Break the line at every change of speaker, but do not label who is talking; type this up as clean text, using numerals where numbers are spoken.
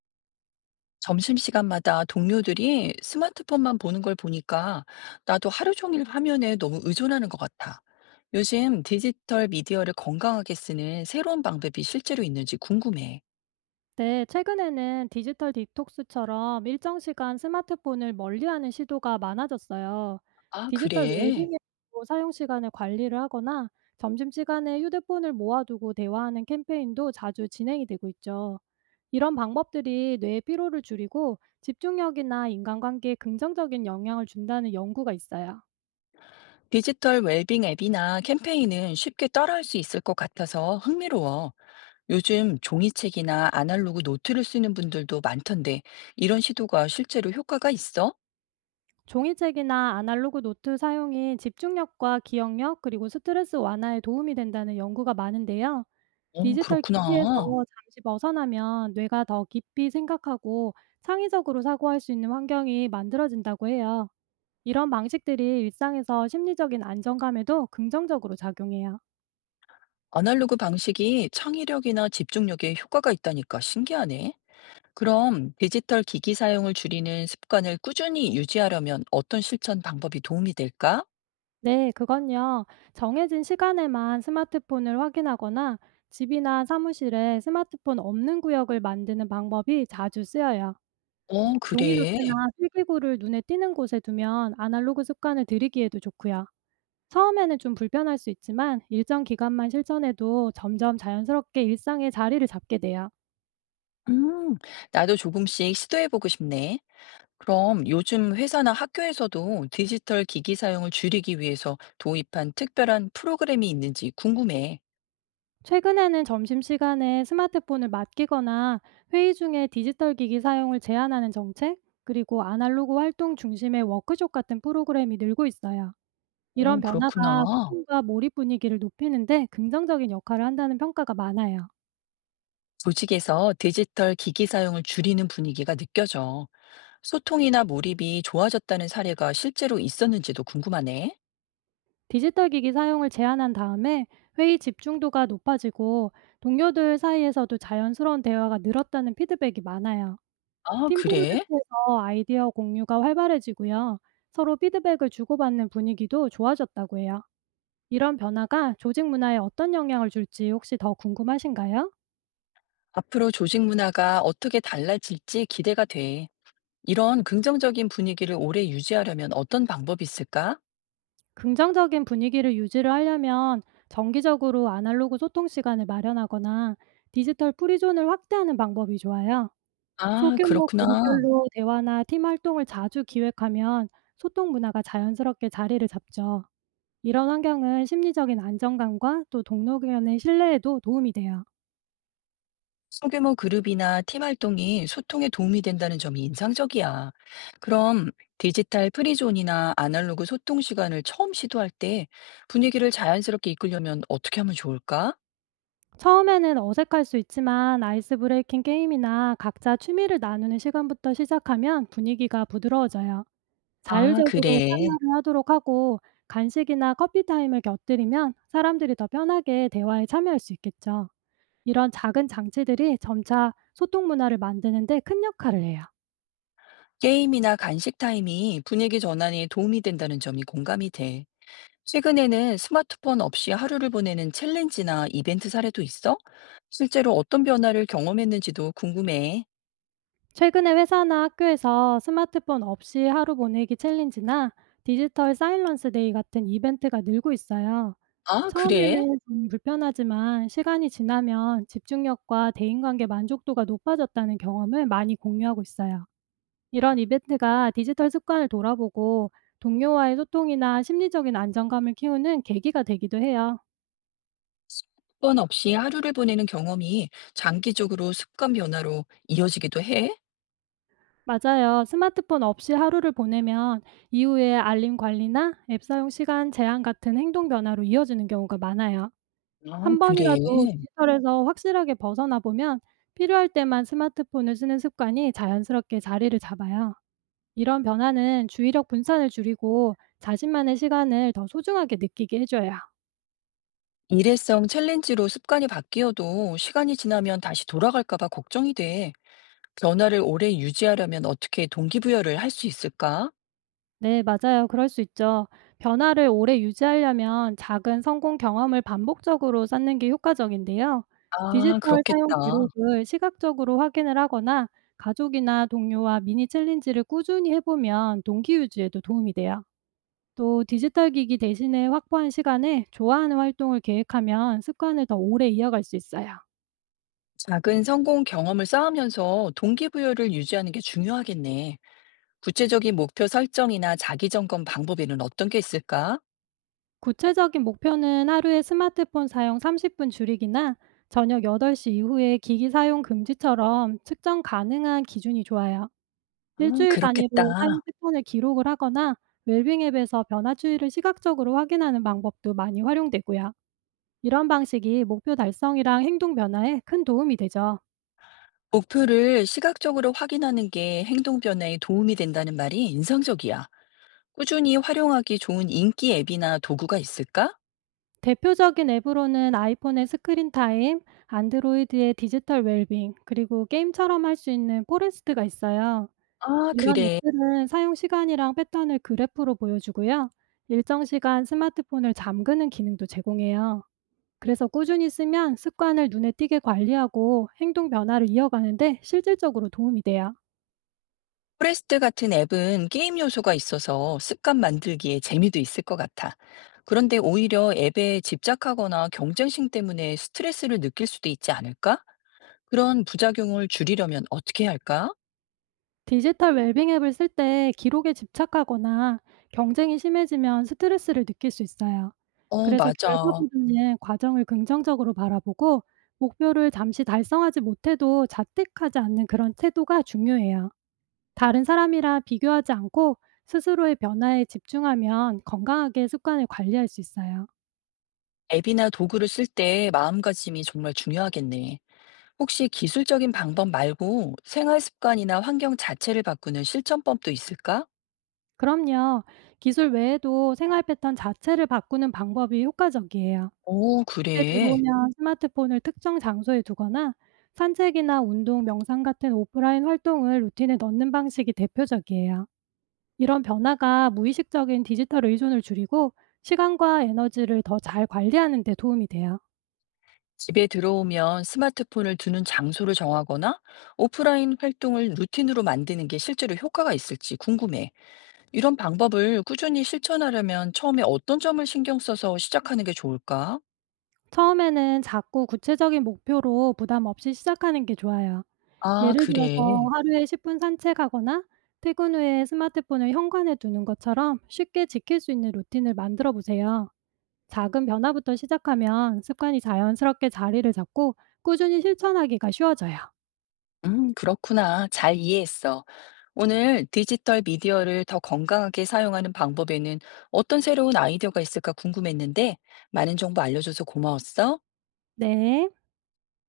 점심시간마다 동료들이 스마트폰만 보는 걸 보니까 나도 하루 종일 화면에 너무 의존하는 것 같아. 요즘 디지털 미디어를 건강하게 쓰는 새로운 방법이 실제로 있는지 궁금해.
네, 최근에는 디지털 디톡스처럼 일정 시간 스마트폰을 멀리하는 시도가 많아졌어요.
아,
디지털 웰
그래.
빙으로 사용 시간을 관리를 하거나 점심시간에 휴대폰을 모아두고 대화하는 캠페인도 자주 진행이 되고 있죠. 이런 방법들이 뇌의 피로를 줄이고 집중력이나 인간관계에 긍정적인 영향을 준다는 연구가 있어요.
디지털 웰빙 앱이나 캠페인은 쉽게 따라할 수 있을 것 같아서 흥미로워. 요즘 종이책이나 아날로그 노트를 쓰는 분들도 많던데 이런 시도가 실제로 효과가 있어?
종이책이나 아날로그 노트 사용이 집중력과 기억력 그리고 스트레스 완화에 도움이 된다는 연구가 많은데요.
어,
디지털 기기에서
그렇구나.
잠시 벗어나면 뇌가 더 깊이 생각하고 창의적으로 사고할 수 있는 환경이 만들어진다고 해요. 이런 방식들이 일상에서 심리적인 안정감에도 긍정적으로 작용해요.
아날로그 방식이 창의력이나 집중력에 효과가 있다니까 신기하네. 그럼 디지털 기기 사용을 줄이는 습관을 꾸준히 유지하려면 어떤 실천 방법이 도움이 될까?
네, 그건요. 정해진 시간에만 스마트폰을 확인하거나 집이나 사무실에 스마트폰 없는 구역을 만드는 방법이 자주 쓰여요.
어,
종이
그래.
노트나 필기구를 눈에 띄는 곳에 두면 아날로그 습관을 들이기에도 좋고요. 처음에는 좀 불편할 수 있지만 일정 기간만 실천해도 점점 자연스럽게 일상에 자리를 잡게 돼요.
음, 나도 조금씩 시도해보고 싶네. 그럼 요즘 회사나 학교에서도 디지털 기기 사용을 줄이기 위해서 도입한 특별한 프로그램이 있는지 궁금해.
최근에는 점심시간에 스마트폰을 맡기거나 회의 중에 디지털 기기 사용을 제한하는 정책, 그리고 아날로그 활동 중심의 워크숍 같은 프로그램이 늘고 있어요.
어,
이런
그렇구나.
변화가 소통과 몰입 분위기를 높이는데 긍정적인 역할을 한다는 평가가 많아요.
조직에서 디지털 기기 사용을 줄이는 분위기가 느껴져. 소통이나 몰입이 좋아졌다는 사례가 실제로 있었는지도 궁금하네.
디지털 기기 사용을 제한한 다음에 회의 집중도가 높아지고 동료들 사이에서도 자연스러운 대화가 늘었다는 피드백이 많아요.
아,
팀
그래?
프로젝트에서 아이디어 공유가 활발해지고요. 서로 피드백을 주고받는 분위기도 좋아졌다고 해요. 이런 변화가 조직 문화에 어떤 영향을 줄지 혹시 더 궁금하신가요?
앞으로 조직 문화가 어떻게 달라질지 기대가 돼. 이런 긍정적인 분위기를 오래 유지하려면 어떤 방법이 있을까?
긍정적인 분위기를 유지를 하려면 정기적으로 아날로그 소통 시간을 마련하거나 디지털 프리존을 확대하는 방법이 좋아요.
아,
소규모
그렇구나.
그룹별로 대화나 팀 활동을 자주 기획하면 소통 문화가 자연스럽게 자리를 잡죠. 이런 환경은 심리적인 안정감과 또 동료 간의 신뢰에도 도움이 돼요.
소규모 그룹이나 팀 활동이 소통에 도움이 된다는 점이 인상적이야. 그럼 디지털 프리존이나 아날로그 소통 시간을 처음 시도할 때 분위기를 자연스럽게 이끌려면 어떻게 하면 좋을까?
처음에는 어색할 수 있지만 아이스 브레이킹 게임이나 각자 취미를 나누는 시간부터 시작하면 분위기가 부드러워져요.
아,
자율적으로
그래.
참여를 하도록 하고 간식이나 커피 타임을 곁들이면 사람들이 더 편하게 대화에 참여할 수 있겠죠. 이런 작은 장치들이 점차 소통 문화를 만드는 데 큰 역할을 해요.
게임이나 간식 타임이 분위기 전환에 도움이 된다는 점이 공감이 돼. 최근에는 스마트폰 없이 하루를 보내는 챌린지나 이벤트 사례도 있어? 실제로 어떤 변화를 경험했는지도 궁금해.
최근에 회사나 학교에서 스마트폰 없이 하루 보내기 챌린지나 디지털 사일런스 데이 같은 이벤트가 늘고 있어요.
아, 그래?
처음에는 좀 불편하지만 시간이 지나면 집중력과 대인관계 만족도가 높아졌다는 경험을 많이 공유하고 있어요. 이런 이벤트가 디지털 습관을 돌아보고 동료와의 소통이나 심리적인 안정감을 키우는 계기가 되기도 해요.
폰 없이 하루를 보내는 경험이 장기적으로 습관 변화로 이어지기도 해?
맞아요. 스마트폰 없이 하루를 보내면 이후에 알림 관리나 앱 사용 시간 제한 같은 행동 변화로 이어지는 경우가 많아요.
아,
한
그래.
번이라도 디지털에서 확실하게 벗어나 보면 필요할 때만 스마트폰을 쓰는 습관이 자연스럽게 자리를 잡아요. 이런 변화는 주의력 분산을 줄이고 자신만의 시간을 더 소중하게 느끼게 해줘요.
일회성 챌린지로 습관이 바뀌어도 시간이 지나면 다시 돌아갈까 봐 걱정이 돼. 변화를 오래 유지하려면 어떻게 동기부여를 할 수 있을까?
네, 맞아요. 그럴 수 있죠. 변화를 오래 유지하려면 작은 성공 경험을 반복적으로 쌓는 게 효과적인데요.
아
디지털 사용
그렇겠다.
기록을 시각적으로 확인을 하거나 가족이나 동료와 미니 챌린지를 꾸준히 해보면 동기 유지에도 도움이 돼요. 또 디지털 기기 대신에 확보한 시간에 좋아하는 활동을 계획하면 습관을 더 오래 이어갈 수 있어요.
작은 성공 경험을 쌓으면서 동기부여를 유지하는 게 중요하겠네. 구체적인 목표 설정이나 자기 점검 방법에는 어떤 게 있을까?
구체적인 목표는 하루에 스마트폰 사용 30분 줄이기나 저녁 8시 이후에 기기 사용 금지처럼 측정 가능한 기준이 좋아요. 일주일 단위로 사용
그렇겠다.
패턴을 기록을 하거나 웰빙 앱에서 변화 추이를 시각적으로 확인하는 방법도 많이 활용되고요. 이런 방식이 목표 달성이랑 행동 변화에 큰 도움이 되죠.
목표를 시각적으로 확인하는 게 행동 변화에 도움이 된다는 말이 인상적이야. 꾸준히 활용하기 좋은 인기 앱이나 도구가 있을까?
대표적인 앱으로는 아이폰의 스크린 타임, 안드로이드의 디지털 웰빙, 그리고 게임처럼 할 수 있는 포레스트가 있어요.
아
이런
그래.
앱들은 사용 시간이랑 패턴을 그래프로 보여주고요. 일정 시간 스마트폰을 잠그는 기능도 제공해요. 그래서 꾸준히 쓰면 습관을 눈에 띄게 관리하고 행동 변화를 이어가는데 실질적으로 도움이 돼요.
포레스트 같은 앱은 게임 요소가 있어서 습관 만들기에 재미도 있을 것 같아. 그런데 오히려 앱에 집착하거나 경쟁심 때문에 스트레스를 느낄 수도 있지 않을까? 그런 부작용을 줄이려면 어떻게 할까?
디지털 웰빙 앱을 쓸 때 기록에 집착하거나 경쟁이 심해지면 스트레스를 느낄 수 있어요.
어,
그래서
맞아.
결과보다는 과정을 긍정적으로 바라보고 목표를 잠시 달성하지 못해도 자책하지 않는 그런 태도가 중요해요. 다른 사람이랑 비교하지 않고 스스로의 변화에 집중하면 건강하게 습관을 관리할 수 있어요.
앱이나 도구를 쓸 때 마음가짐이 정말 중요하겠네. 혹시 기술적인 방법 말고 생활 습관이나 환경 자체를 바꾸는 실천법도 있을까?
그럼요. 기술 외에도 생활 패턴 자체를 바꾸는 방법이 효과적이에요.
오,
집에
그래.
들어오면 스마트폰을 특정 장소에 두거나 산책이나 운동, 명상 같은 오프라인 활동을 루틴에 넣는 방식이 대표적이에요. 이런 변화가 무의식적인 디지털 의존을 줄이고 시간과 에너지를 더 잘 관리하는 데 도움이 돼요.
집에 들어오면 스마트폰을 두는 장소를 정하거나 오프라인 활동을 루틴으로 만드는 게 실제로 효과가 있을지 궁금해. 이런 방법을 꾸준히 실천하려면 처음에 어떤 점을 신경 써서 시작하는 게 좋을까?
처음에는 작고 구체적인 목표로 부담 없이 시작하는 게 좋아요.
아,
예를 들어서
그래.
하루에 10분 산책하거나 퇴근 후에 스마트폰을 현관에 두는 것처럼 쉽게 지킬 수 있는 루틴을 만들어 보세요. 작은 변화부터 시작하면 습관이 자연스럽게 자리를 잡고 꾸준히 실천하기가 쉬워져요.
그렇구나. 잘 이해했어. 오늘 디지털 미디어를 더 건강하게 사용하는 방법에는 어떤 새로운 아이디어가 있을까 궁금했는데 많은 정보 알려줘서 고마웠어.
네.